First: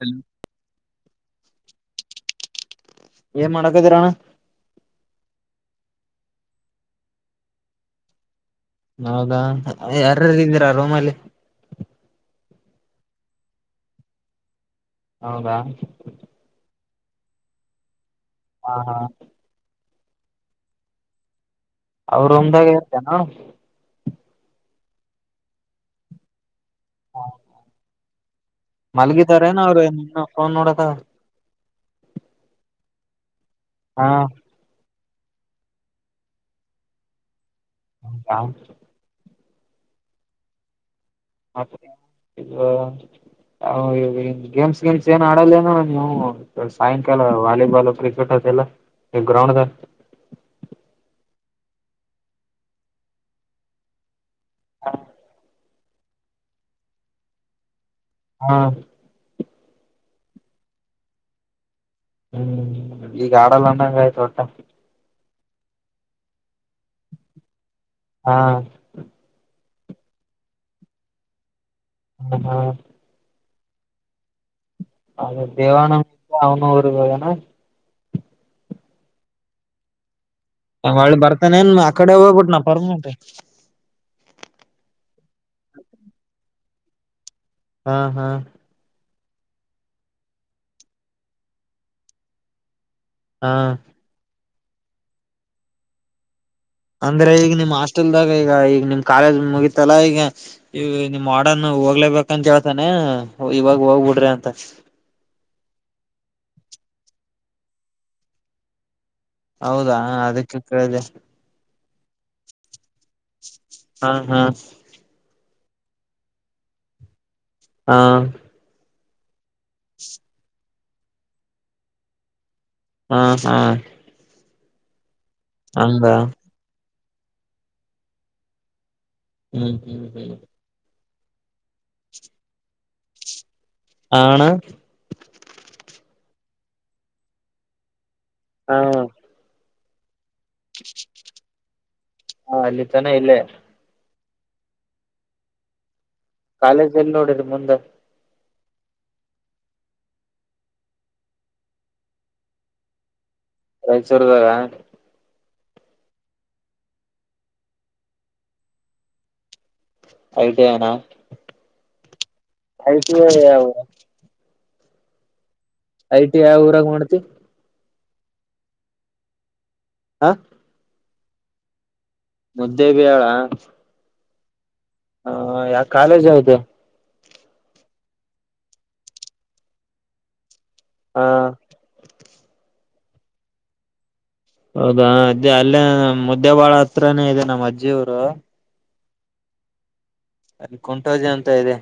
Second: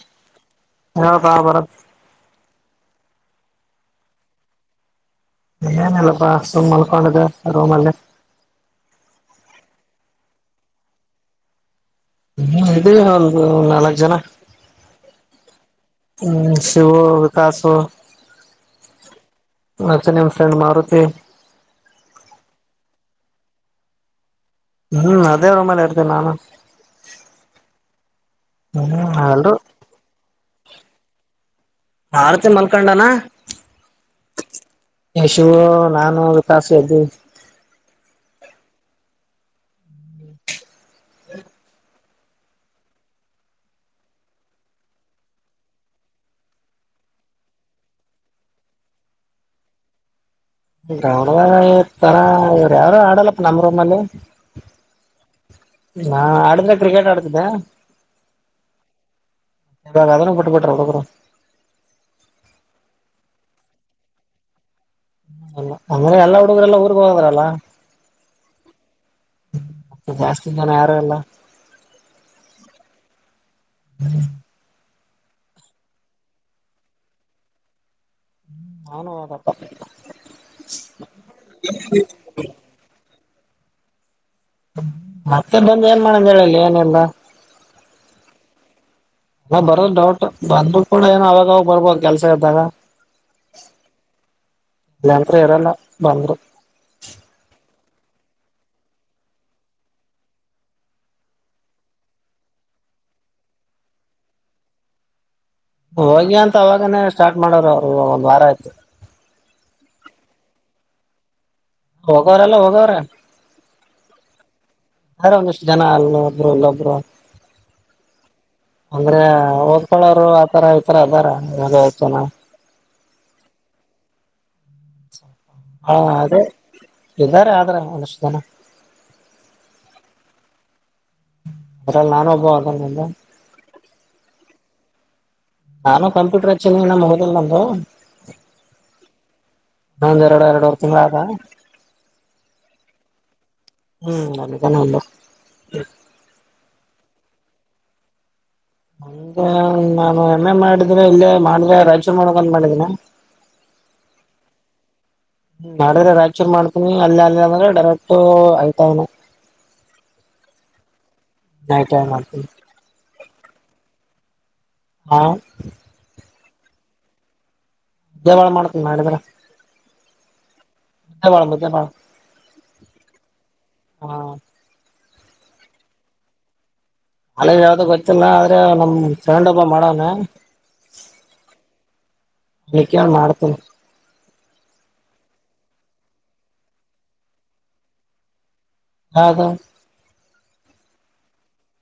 Hello ಯತ ಬರ ಏ ಮಣಕದರಾನ ಏನಲ್ಲಪ್ಪಾ ಸುಮ್ ಮಲ್ಕೊಂಡದ ರೂಮ್ ಅಲ್ಲೇ ಹೌದಾ ಯಾರ್ಯಾರ ಇದಿರಾ ರೂಮಲ್ಲಿ. ಹ್ಮ ಇದಿವಿ ಒಂದು ನಾಲ್ಕ್ ಜನ. ಹೌದಾ ತಿವು ವಿಕಾಸು. ಹಾ ಹಾ ಮತ್ತೆ ನಿಮ್ ಫ್ರೆಂಡ್ ಮಾರುತಿ. ಅವ್ರ ರುಮ್ದಾಗಿದ್ದೆನು. ಹ್ಮ್ ಅದೆ ರುಮಲ್ಲಿ ಆಡ್ದೆ ನಾನು. ಹ್ಮ್ ಎಲ್ರು ಮಲ್ಗಿದಾರೆನ್ ಅವ್ರ ಏನಿನ್ನು ಫೋನ ನೋಡುತರ. ಆರತಿ [unintelligible] ಮಲ್ಕೊಂಡನಾ. ಹಾ ಏ ಶಿವು ನಾನು ವಿಕಾಸ ಎದ್ದಿವಿ. ಹೌ ಹ [unintelligible] ಹ ಇ [unintelligible] ಅವು ಇವು ಏನ್ ಗೇಮ್ಸ್ ಗಿಮ್ಸ್ ಏನ್ ಆಡಲ್ಲೇನು ನೀವು ಸಾಯಂಕಾಲ ವಾಲಿಬಾಲು ಕ್ರಿಕೆಟ್. ಟೆಲ್ಲ ಈ ಗ್ರೌಂಡದಾಗ. ಗ್ರೌಂಡದಗ ತರ ಇವರ್ಯಾರು ಆಡಲ್ಲಪ್ಪ ನಮ್ ರೂಮಲ್ಲಿ. ಹಾ ನಾ ಆಡದ್ರ ಕ್ರಿಕೆಟ್ ಆಡ್ತಿದ್ದ. ಹಾ ರಿ ಇವಾಗ ಅದನ್ ಬಿಟ್ಟ್ ಬಿಟ್ರ ಹುಡುಗೂರು. ಹ್ಮ್ ಈಗ ಆಡಲ್ಲ ಅಂದಂಗ ಆಯ್ತ ಒಟ್ಟ. ಅಲ್ಲ ಅಂದ್ರೆ ಎಲ್ಲಾ ಹುಡುಗುರೆಲ್ಲಾ ಊರ್ಗ ಹೋದ್ರಲ್ಲ. ಹಾ ಜಾಸ್ತಿ ಜನ ಯಾರು ಇಲ್ಲ. ಹ್ಮ ಹ ಹ್ಮ ಅವ ದೇವಾನಂದ ಇದ್ದ ಅವನು ಊರ್ಗ ಹೋಗ್ಯಾನ. ಹ್ಮ್ ಅವ್ನು ಹೊದಪ್ಪ. ಹೊಳ್ಳ ಬರ್ತಾನೇನ್ ಆಕಡೆ ಹೋಗ್ಬಿಟ್ನ ಪರ್ಮನೆಂಟ್. ಮತ್ತೆ ಬಂದ ಏನ್ ಮಾಡಂದ ಹೇಳಲ್ಲಿ ಏನಿಲ್ಲ. ಹಾ ಹಾ ಅ [unintelligible] ಬರೋದ ಡೌಟು ಬಂದುರ ಕೂಡ ಏನ ಅವಾಗವಾಗ ಬರ್ಬೋದ ಕೆಲ್ಸ ಇದ್ದಾಗ. ಹಾ ಇಲ್ಲಂತ್ರು ಇರಲ್ಲ ಬಂದ್ರು. ಅಂದ್ರೆ ಈಗ ನಿಮ್ ಹಾಸ್ಟೆಲ್ದಾಗ ಈಗ ಈಗ ನಿಮ್ ಕಾಲೇಜ್ ಮುಗಿತಲ್ಲಾ ಈಗ ಈಗ ನಿಮ್ ವಾಡನು. ಹೋಗ್ಲೇಬೇಕಂತ ಹೇಳ್ತಾನೆ ಹೋ ಇವಾಗ ಹೋಗ್ಬಿಡ್ರಿ ಅಂತ. ಹೋಗಿ ಅಂತ ಅವಾಗನೇ ಸ್ಟಾರ್ಟ್ ಮಾಡ್ಯರ ಅವ್ರು ಒಂದ್ ವಾರ ಆಯ್ತು. ಹೌದಾ ಅದಕ್ಕೆ ಕೇಳ್ದೆ. ಹೋಗೋರೆಲ್ಲ ಹೋಗ್ಯಾರ ಹಾ ಹಾ ಹಾರ ಒಂದಿಸ್ ಜನ ಅಲ್ಲೊಬ್ರು ಇಲ್ಲೊಬ್ರು. ಹಾ ಅಂದ್ರೆ ಓದ್ಕಳೋರು ಆತರ ಈತರ ಇದಾರ ಒಂದ್ ಐಜನ. ಹಾ ಹಾ ಹಾ ಹಂಗ ಅದೇ ಇದ್ದಾರ ಆದ್ರ ಒಂದಷ್ಟಜನ. ಹ್ಮ್ ಹ್ಮ್ ಹ್ಮ್ ಅದ್ರಲ್ಲಿ ನಾನೊಬ್ಬ [unintelligible] ಆಂದ ಆಣ ನಾನು ಕಂಪ್ಯೂಟರ್ ಹಚ್ಚಿನಿ ಹೀನ ಮುಗದಿಲ್ಲ ನಂದು. ಹಾ ಒಂದ್ ಎರಡು ಎರಡುುವರ್ ತಿಂಗಳ ಅತ. ಹ ಅಲ್ಲಿ ತನ ಇಲ್ಲೇ ಹ್ಞೂ ಅನಕನೆ ವಲ್ಲೊ. ಕಾಲೇಜ್ ಎಲ್ಲಿ ನೋಡಿದ್ ಮುಂದೆ. ಮುಂದೆ ನಾನು ಎಂ ಎ ಮಾಡಿದ್ರೆ ಇಲ್ಲೇ ಮಾಡಿದ್ರೆ ರಾಯಚೂರು ಮಾಡ್ಬೇಕಂತ ಮಾಡಿದೀನ. ರಾಯಚೂರ್ದಾಗ. ಹ್ಮ ಮಾಡಿದ್ರೆ ರಾಯಚೂರ್ ಮಾಡ್ತೀನಿ ಅಲ್ಲಿ ಅಲ್ಲಿ ಅಂದ್ರೆ ಡೈರೆಕ್ಟ್ ಐ್ತವ್ನ. ಐ ಟಿ ಐ ನಾ ಐ ಟಿ ಐ ಮಾಡ್ತೀನಿ. ಐ ಟಿ ಯಾ ಹಾ ಐ ಟಿ ಐ ಯಾವ ಊರಾಗ ಮಾಡ್ತಿ. ದೇವಳ ಮಾಡ್ತೇನ ಮಾಡಿದ್ರಾ. ಹಾ [unintelligible] ಮಾಡ ಮತ್ತೆ ಮಾಡ. ಮುದ್ದೆ ಬಿಹಾಳ. ಹಾ ಹ ಯಾ ಕಾಲೇಜ್ ಯಾವ್ದು. ಅಲ್ಲೇ ಯಾವ್ದು ಗೊತ್ತಿಲ್ಲ ಆದ್ರೆ ನಮ್ ಫ್ರೆಂಡ್ ಒಬ್ಬ ಮಾಡವ್ನೆ. ಹಾ ಈಗ ಕೇಳ್ ಮಾಡ್ತೀನಿ. ಹೌದಾ ಅದ್ದ ಅಲ್ಲೇ ಮುದ್ದೆ ಬಾಳ ಹತ್ರನೇ ಇದೆ ನಮ್ಮ್ ಅಜ್ಜಿ ಊರು. ಹೌದ. ಅಲ್ಲಿ ಕುಂಟೋಜ ಅಂತ ಇದೆ.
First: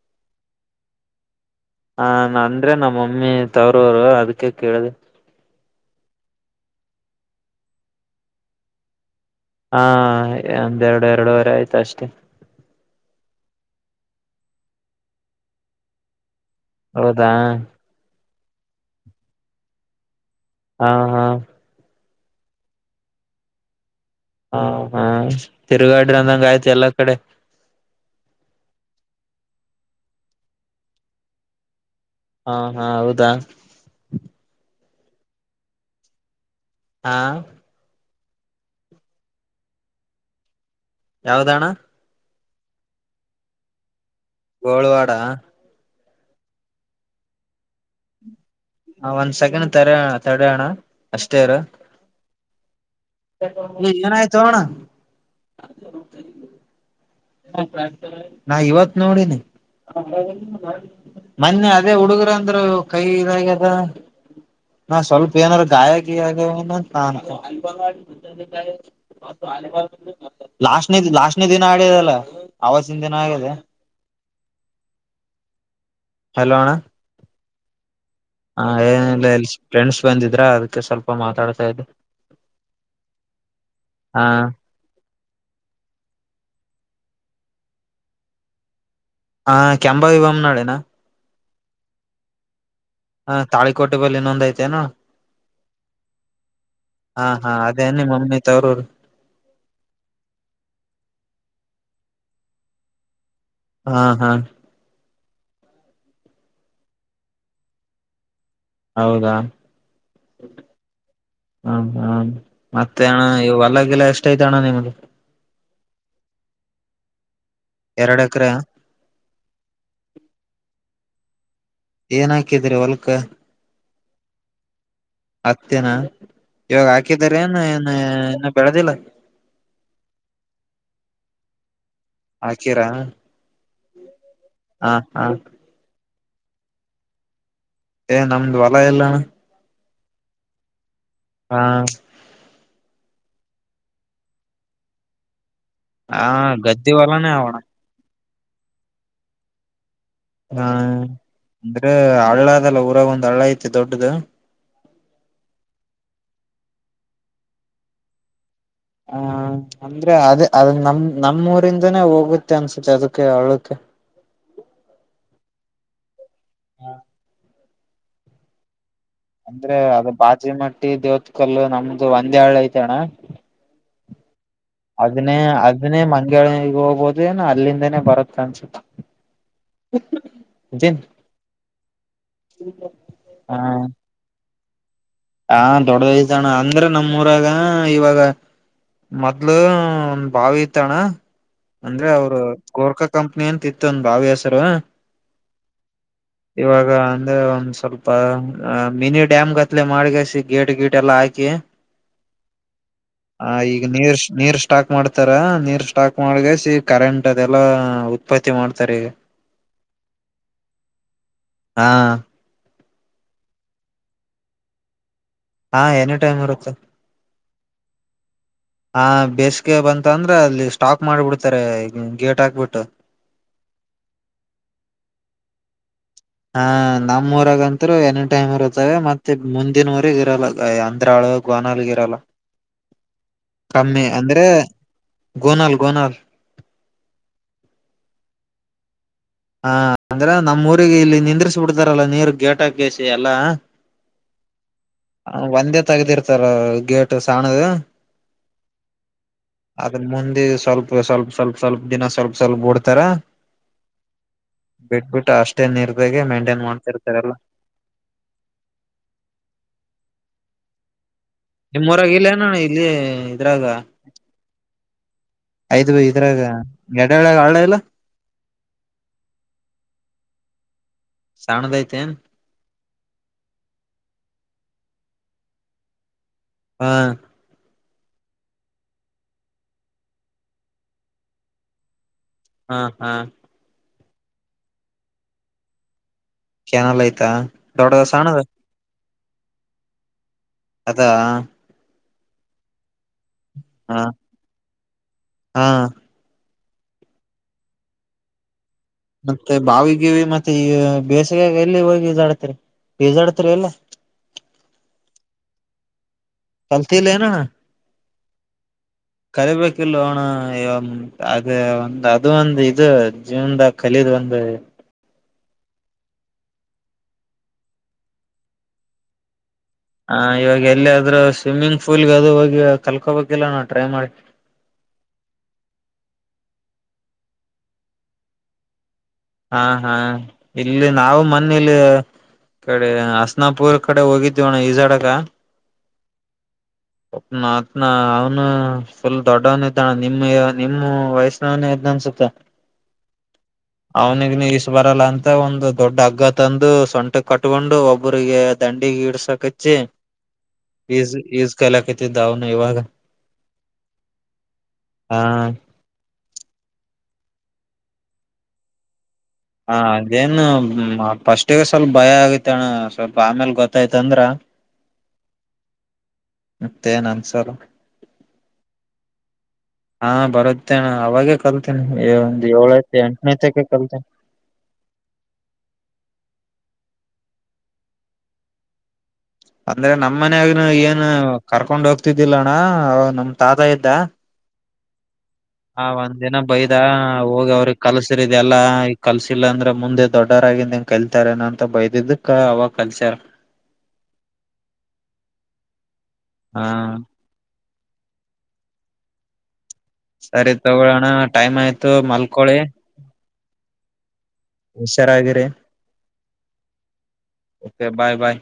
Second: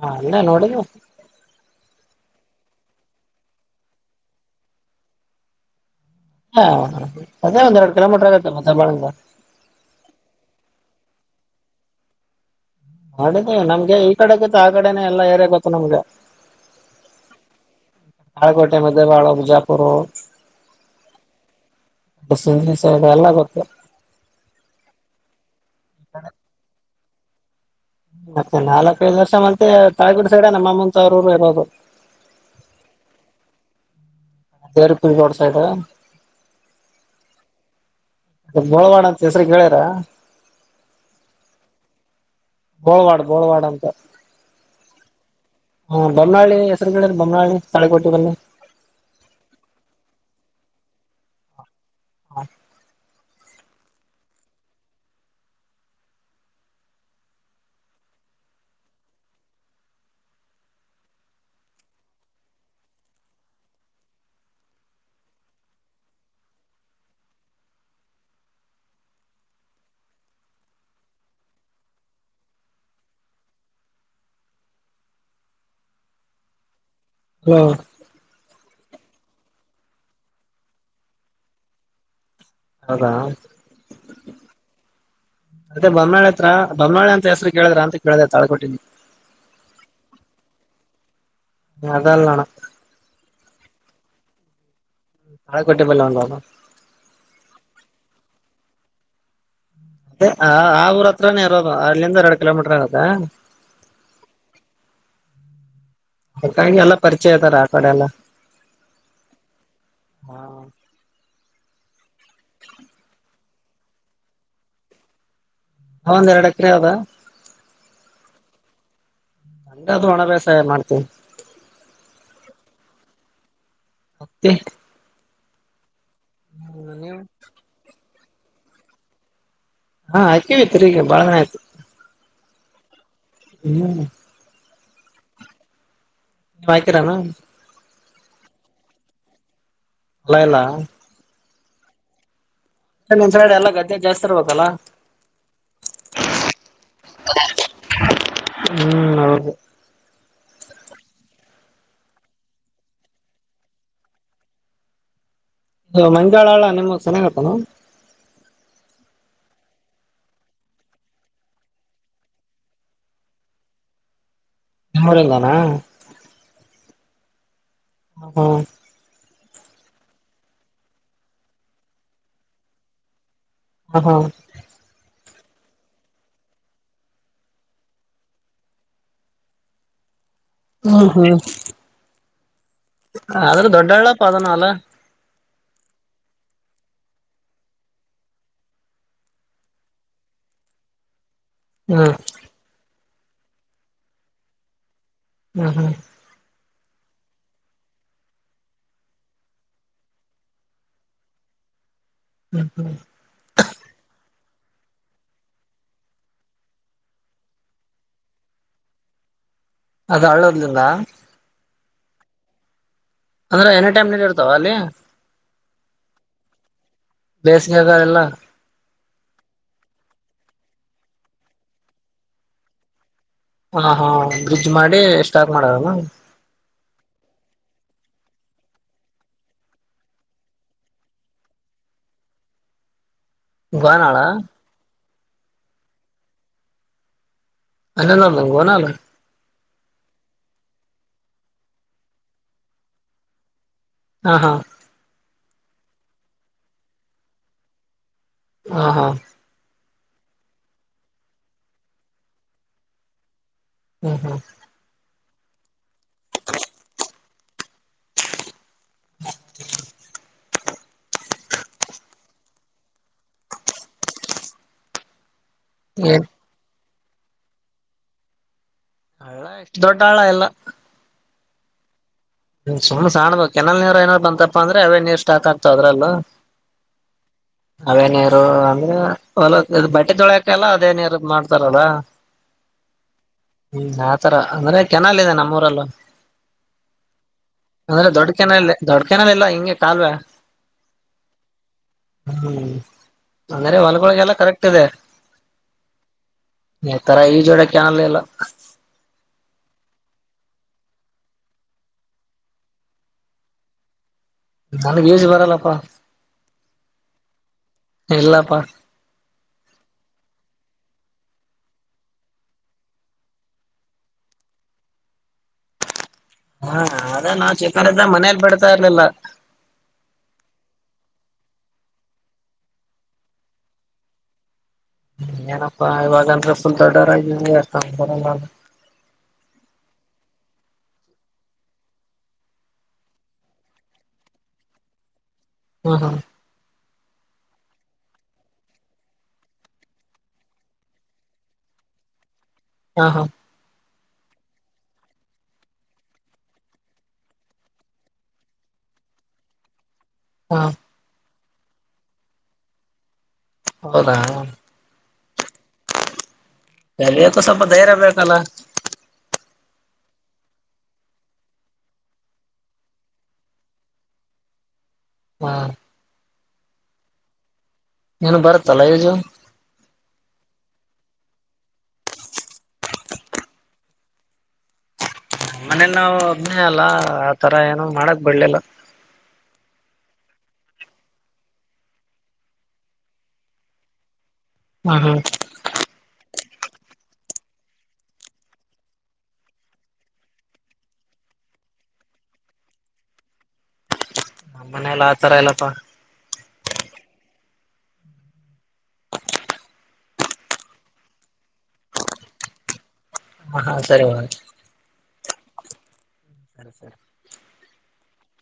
ಹಾ ಅಲ್ಲೆ ನೋಡಿನಿ. ಹ ಅಂದ್ರೆ ನಮ್ಮ ಮಮ್ಮಿ ತವ್ರರೂರು ಅದಕ್ಕೆ ಕೇಳ್ದೆ. ಅಲ್ಲ ಹಾ ಅದೇ ಒಂದ ಎರಡ್ ಕಿಲೋಮೀಟರ್ ಆಗುತ್ತೆ ಮುದ್ದೆ ಬಾಳಿಂದ. ಹಾ ಒಂದೆರಡು ಎರಡುವರೆ ಆಯ್ತು ಅಷ್ಟೇ. ನೋಡಿದ್ದೆ ನಮ್ಗೆ ಈ ಕಡೆ ಗಿತ್ತ ಆ ಕಡೆನೆ ಎಲ್ಲಾ ಏರ್ಯ ಗೊತ್ತು ನಮ್ಗೆ. ಹೌದಾ ದೇವಾಳ ಬಿಜಾಪುರು. ಹಾ ಹಾ [unintelligible] ಎಲ್ಲ ಗೊತ್ತ ಹಾ ಹಾ ತಿರುಗಾಡ್ರ ಅಂದಂಗ ಆಯ್ತು ಎಲ್ಲಾ ಕಡೆ. ಮತ್ತೆ ನಾಲ್ಕೈದು ವರ್ಷ ಮತ್ತೆ ತಯ್ ಗುಡು ಸೈಡೆ ನಮ್ಮಮ್ಮನ ತವರೂರು ಇರೋದು. ಹಾ ಹಾ ಹೌದಾ. ದೇರ್ಪುರಿಗೋಡ್ ಸೈಡ್. ಹಾ ಬೋಳವಾಡ ಅಂತ ಹೆಸ್ರು ಹೇಳ್ಯೀರ. ಯಾವ್ದಣ್ಣ ಬೋಳ್ವಾಡ್ ಬೋಳ್ವಾಡ್ ಅಂತ. ಗೋಳ್ವಾಡ. ಹಾ ಬಮ್ಮನಳ್ಳಿ ಹೆಸರುಗಡೆ ಬೋಮ್ನಾಳ್ಳಿ ತಾಳೆ ಕೊಟೆದಲ್ಲಿ. ಹ ಒಂದ್ ಸೆಕೆಂಡ್ ತೆರಣ ತೆಡೋಣ ಅಷ್ಟೇರು. ಹಾ ಏನ್ ಆಯ್ತೋಣ. ನಾ ಇವತ್ ನೋಡಿನಿ. ಮೊನ್ನೆ ಅದೇ ಹುಡುಗರ ಅಂದ್ರರು ಕೈ ಇದಾಗದ. ನಾ ಸ್ವಲ್ಪ ಏನಾರು ಗಾಯಗೀಯ ಆಗವೆನ ಅಂತ ನಾನ. ಲಾಸ್ನೇದ್ ಲಾಸ್ನೇ ದಿನ ಆಡ್ಯದಲ್ಲ ಆವಾಸಿನ ದಿನ ಆಗ್ಯೆದ. ಹಲೋಣ್ಣ. ಹಲೋ ಹಾ ಏನಿಲ್ಲ ಇ ಫ್ರೆಂಡ್ಸ್ ಬಂದಿದ್ರ ಅದಕ್ಕೆ ಸ್ವಲ್ಪ ಮಾತಾಡ್ತಾ ಇದ್ದೆ ಹೌದಾ ಹ ಮತ್ತೆ ಬಮನಾಾಳಿ ಹತ್ರ ಬಮನಾಾಳಿ ಅಂತ ಹೆಸರು ಕೇಳಿದ್ರ ಅಂತ ಕೇಳಿದ್ದೆ ತಾಳ್ಕ ಕೊಟ್ಟಿನನಿ ಹಾ ಕೆಂಬ ವಿವಮ್ ನಾಳೆನಾ ಅದಲ್ಲಣ ಹ ತಾಳಿಕೋಟೆ ಬಳ ಇನ್ನೊಂದ್ ಐತೆೇನ ತಾಳಿಕೋಟಿ ಬಲ್ಲಿ ಒಂದು ಅದು ಹಾ ಹಾ ಅದೇ ಅನ ಮಮ್ಮಮ್ಮಿ ತರರ ಅತ್ತೇ ಆ ಊರ ಹತ್ರಾನೇ ಇರೋದು ಅರ್ಲ್ಲಿಂದ ಎರಡು ಕಿಲೋಮೀಟರ್ ಆಗದ ಹಾ ಹಾ ಕಿ ಎಲ್ಲಾ ಪರಿಚಯ ಆಐತಾರ ಆ ಕಡೆ ಎಲ್ಲ ಹೌದಾ ಹ ಹ ಮತ್ತೆಣ ನೀವು ಹೊಲ್ಲಗೆಲ್ಲ ಎಷ್ಟ ಐತ ಅಣ್ಣ ನಿಮದು ಹ ಒಂದ್ ಎರಡು ಎಕರೆ ಯಾವದ ಎರಡಕ್ರ ನಂದಾದೂ ಒಣ ವ್ಯಾಸಾಯ ಮಾಡ್ತೀವಿ ಏನ ಹಾಕಿದಿರಿ ವಲ್ಕ ಮೆ ಹತ್ತಿನ ಇವಾಗ ಹಾಕಿದಾರ ಏನು ಏನ್ ಇನ್ನು ಬೆಳೆದಿಲ್ಲ ಹಾ ಹಾಕ್ಕತೀಗ ಬಾಳ ಆಯ್ತು ಹಾಕೀರಾ ಹ್ಮ್ ಹಾ ಹಾ ನೀ ವಾಯಕರಾನ ಏ ನಮ್ದು ಹೊಲ ಎಲ್ಲಣ ಹೊಲ್ಲಾ ಇಲ್ಲ ಹಾ ಮುಂಸಡೆ ಎಲ್ಲ ಗದ್ದೆ ಜಾಸ್ತಿ ಇರ್ಬೇಕಲ್ಲ ಹಾ ಗದ್ದ ವಲ್ಲಾನ ಆಣ ಹ್ಮ್ ಹೌದು ಹಾ ಅಂದ್ರೆ ಹಳ್ಳ ಅದಲ್ಲ ಊರಾಗ ಒಂದ್ ಹಳ್ಳ ಐತಿ ದೊಡ್ಡದು ಇದು ಮಂಜಾಳಳ ನಿಮಗ್ ಚೆನ್ನಾಗಪ್ಪನು ಹ ಅಂದ್ರೆ ಅದ ಅದ ನಮ ನಮ್ಮ್ ಊರಿಂದನೇ ಹೋಗುತ್ತೆ ಅನ್ಸುತ್ತೆ ಅದಕ್ಕೆ ಅವಳಕ್ಕೆ ನರಲ್ಲಾನ ಹ ಹ ಅಂದ್ರೆ ಅದು ಬಾಜಿಮಟ್ಟಿ ದೇವತ್ ಕಲ್ಲು ನಮ್ದು ಒಂದೇ ಹಳು ಐತೆಣ್ಣ ಹ ಹಾ ಅದನೇ ಅದನೇ ಮಂಗ್ಯಾಗಳಿಗೆ ಹೋಗಬೋದು ಏನ ಅಲ್ಲಿಂದನನೆ ಬರತ್ತ ಅನ್ಸುತ್ತ ಹ ಹ್ಮ ಹಾ ಹ ಆದ್ರೂ ದೊಡ್ಡಳ್ಳಪ್ಪ ಅದನ ಅಲ್ಲ ಹಾ ದೊಡ್ಡದ ವಯಸಾಣ ಅಂದ್ರೆ ನಮ್ಮೂಊರಾಗ ಇವಾಗ ಮೊದ್ಲು ಒಂದ ಭಾವಿ ಇತಣ್ಣ ಅಂದ್ರೆ ಹ್ಮ್ ಅವರು ಗೋರ್ಕಾ ಕಂಪ್ನಿ ಅಂತ ಇತ್ತು ಒಂದ ಬಾವಿ ಹೆಸರು ಹ್ಮ ಹ್ಮ ಇವಾಗ ಅಂದ್ರೆ ಒಂದ್ ಸ್ವಲ್ಪ ಮಿನಿ ಡ್ಯಾಮ್ ಗತ್ಲೆ ಮಾಡಿ ಗೇಟ್ ಗೇಟ್ ಎಲ್ಲ ಹಾಕಿ ಹ್ಮ್ ಹ್ಮ್ ಆ ಈಗ ನೀರ್ ನೀರ್ ಸ್ಟಾಕ್ ಮಾಡ್ತಾರ ನೀರ್ ಸ್ಟಾಕ್ ಮಾಡಗ ಸಿ ಕರೆಂಟ್ ಅದೆಲ್ಲಾ ಉತ್ಪತ್ತಿ ಮಾಡ್ತಾರ ಈಗ ಅದು ಹಳ್ಳೂರ್ಲಿಂದ ಹಾ ಅಂದ್ರೆ ಎನಿ ಟೈಮ್ ನಿಲ್ಲಿ ಇರ್ತಾವ ಅಲ್ಲಿ ಹಾ ಎನಿ ಟೈಮ್ ಇರುತ್ತೆ [unintelligible] ಎಲ್ಲ ಹಾ ಬೇಸಿಗೆ ಬಂತ ಅಂದ್ರೆ ಅಲ್ಲಿ ಸ್ಟಾಕ್ ಮಾಡ್ಬಿಡ್ತಾರೆ ಗೇಟ್ ಹಾಕ್ಬಿಟ್ಟು ಹಾ ಹಾ ಬ್ರಿಡ್ಜ್ ಮಾಡಿ ಸ್ಟಾರ್ಟ್ ಮಾಡೋದಲ್ಲ ಹ ನಮ್ಮ್ಊರಾಗಂತರು ಎನಿ ಟೈಮ್ ಇರುತ್ತವೆ ಮತ್ತೆ ಮುಂದಿನ ಊರಿಗ್ ಇರಲ್ಲ ಅಂದ್ರ [unintelligible] ನಲ್ಗಿರಲ್ಲ [inaudible] ಕಮ್ಮಿ ಗೋನಾಳ ಅಂದ್ರೆ ಗೋನಾಲ್ ಗೋನಾಲ್ ಅಲ್ಲಂದ [unintelligible] ಗೋನಲ್ ಹಾ ಅಂದ್ರ ನಮ್ಮ್ ಊರಿಗೆ ಇಲ್ಲಿ ನಿಂದ್ರಿಸಿ ಬಿಡ್ತಾರಲ್ಲ ನೀರು ಗೇಟಾಕಸಿ ಎಲ್ಲಾ ಹಾ ಹಾ ಹ ಒಂದೇ ತಗದಿರ್ತಾರ ಗೇಟ್ ಸಣ್ಣದು ಹಾ ಹಾ ಅದ್ರ ಮುಂದೆ ಸ್ವಲ್ಪ ಸ್ವಲ್ಪ ಸ್ವಲ್ಪ ಸ್ವಲ್ಪ ದಿನ ಸ್ವಲ್ಪ ಸ್ವಲ್ಪ ಬಿಡ್ತಾರ ಹ್ಮ್ ಹ್ಮ್ ಬಿಟ್ಬಿಟ್ಟು ಅಷ್ಟೇ ನಿರ್ಧಗೆ ಮೇಂಟೈನ್ ಮಾಡ್ತಿರ್ತಾರೆಲ್ಲ ಹ [unintelligible] ನಿಮ್ಮೂರಾಗ ಇಲ್ಲೇನು ಇಲ್ಲಿ ಇದ್ರಾಗ ಆಯ್ದು ಏನ್ ಇದ್ರಾಗ ಗಡ್ಡೆಳಾಗ ಆಳ ಇಲ್ಲ ಹಳ್ಳ ಎಷ್ಟು ದೊಡ್ಡ ಹಾಳ ಇಲ್ಲ ಸಾಣದಐತೆ ಏನ್ [unintelligible] ಕೆರೆ ನೀರ ಏನಾರ್ ಬಂತಪ್ಪ ಅಂದ್ರೆ ಅವೇ ನೀರು ಸ್ಟಾಕ್ ಆಗ್ತಾವ ಅದ್ರಲ್ಲೂ ಹಾ ಅವೇ ನೀರು ಅಂದ್ರೆ ಹೊ [unintelligible] ಬಟ್ಟೆ ತೊಳೆಕೆಲ್ಲ ಅದೇ ನೀರು ಮಾಡ್ತಾರೋದ ಹಾ ಹಾ ಆತರ ಅಂದ್ರೆ ಕೆನಲ್ಲಿದೆ ನಮ್ಮೂರಲ್ಲೂ ಕೆನಲ್ಲ ಆಯ್ತಿ ಅಂದ್ರೆ ದೊಡ್ ಕೆನಾಲ್ ದೊಡ್ಡಕೆನಾಲ್ ಇಲ್ಲಾ ಹಿಂಗೆ ಕಾಲುವೆ ಅದಾ ಹ್ಮ್ ಅಂದ್ರೆ ಹ ಹೊಲ್ಗಳೊಗೆಲ್ಲ ಕರೆಕ್ಟ್ ಇದೆ ಹಾ ಈ ತರ ಈಜೋಡ ಕೆನಾಲಿಲ್ಲ ಇಲ್ಲ ಮತ್ತೆ ಬಾವಿ ಗಿವಿ ಮತ್ತೆ ಈ ಬೇಸಿಗೆಯ ಎಲ್ಲಿ ಹೋಗಿದಳ ಆಕಿ ಈಜಾಡ್ತೀರ ಇಲ್ಲ ನನ್ಗ್ ಈಜ್ಜು ಬರಲ್ಲಪ್ಪಾ ಕಲ್ತಿಲೇನು ಇಲ್ಲಪ್ಪಾ ಕಲಿಬೇಕಲ್ಲೊ [unintelligible] ಅದ ಒಂದು ಅದು ಒಂದು ಇದು ಜೀವನದಾಗ ಕಲೀದ್ ಒಂದು ಹಾ ಆದ ನಾ ಚಿಕ್ಕವನಿದ್ದಾಗ ಮನೇಲಿ ಬಿಡ್ತಾ ಇರ್ಲಿಲ್ಲ ಹ ಇವಾಗ ಎಲ್ಲಿದ್ರೂ ಸ್ವಿಮ್ಮಿಂಗ್ ಪೂಲ್ಗೆ ಅದು ಹೋಗಿ ಕಲ್ಕೋಬೇಕಿಲ್ಲ ನಾವು ಟ್ರೈ ಮಾಡಿ ಏನಪ್ಪ ಇವಾಗ ಅಂದ್ರಫುಲ್ ದೊಡ್ಡೊವ್ರಗಿವಿ ಅಷ್ಟೊಂದು [unintelligible] ಹಾ ಹಾ ಇಲ್ಲಿ ನಾವು ಮನೇಲಿ ಕಡೆ ಹಸ್ನಾಪುರ್ ಕಡೆ ಹೋಗಿದ್ವಣ ಈಜಾಡಕ ಹ್ಮ ಹ್ಮ ಮತ್ನಾ ಅವ್ನು ಫುಲ್ ದೊಡ್ಡವನ ಇದ್ದಾ ನಿಮ್ಮ ನಿಮ್ಮ ವಯಸ್ಸನವನ ಇದ್ನ [unintelligible] ತ ಹಾ ಹಾ ಅವನಿಗ್ ನೀ ಇಸ್ ಬರಲ್ಲ ಅಂತ ಒಂದು ದೊಡ್ಡ ಹಗ್ಗ ತಂದು ಸೊಂಟ ಕಟ್ಕೊಂಡು ಒಬ್ಬರಿಗೆ ದಂಡ [unintelligible] ಗಿಡ್ಸಕಚ್ಚಿ ಹಾ ಈಜ್ ಈಜು ಕಾಲಿಕಾತಿದ್ದ ಅವ್ನು ಇವಾಗ ಹೌದಾ ಹಾ ಕಲಿಯೋಕ್ಕು ಸ್ವಲ್ಪ ಧೈರ್ಯ ಬೇಕಲ್ಲ ಹ ಅದೇನು ಪಫಸ್ಟಿಗೆ ಸ್ವಲ್ಪ ಭಯ ಆಗೈತಣ್ಣ ಸ್ವಲ್ಪ ಆಮೇಲ್ ಗೊತ್ತಾಯ್ತಂದ್ರ ಹಾ ಮತ್ತೆ ಏನ ಅನ್ಸಾರ ನೀನು ಬರತ್ತಲ್ಲಾ ಯಜು ಹಾ ಬರುತ್ತೇನೆ ಅವಾಗೇ ಕಲ್ತೀನೆಿ ಒಂದ್ ಏಳೈ ಎಂಟನೇ ತಕ ಕಲ್ತೇನಿ ಮನೇಲಿ ನಾವು ಒಭ್ನಯ ಅಲ್ಲ ಆತರ ಏನು ಮಾಡಕ್ ಬಿಡ್ಲಿಲ್ಲ ಅಂದ್ರೆ ನಮ್ ಮನಾಗನು ಏನು ಕರ್ಕೊಂಡ್ ಹೋಗ್ತಿದ್ದಿಲ್ಲಣ್ಣ ಅವ ನಮ ತಾತ ಇದ್ದ ಹ್ಮ ಹ್ಮ ಹ ಒಂದ್ ದಿನ ಬೈದ ಹೋಗಿ ಅವ್ರಿಗೆ ಕಲ್ಸರಿದ ಎಲ್ಲಾ ಈ ಕಲ್ಸಿಲ್ಲ ಅಂದ್ರೆ ಮುಂದೆ ದೊಡ್ಡರ ಗಿ ಕಲ್ತಾರಏನ ಅಂತ ಬೈದಿದ್ದಕ್ಕ ಅವಾಗ ಕಲ್ಸಾರ ನಮ್ಮ ಮನೆಯಲ್ಲ ಆ ತರ ಇಲ್ಲಪ್ಪಾ ಹಾ ಸರಿ ತಗೋಳೋಣ ಟೈಮ್ ಆಯ್ತು ಮಲ್ಕೋಳಿ ಹಾ ಹಾ ಸರಿ ಚರಾಗಿರಿ ಸರಿ ಸರಿ ಓಕೆ ಬಾಯ್ ಬಾಯ್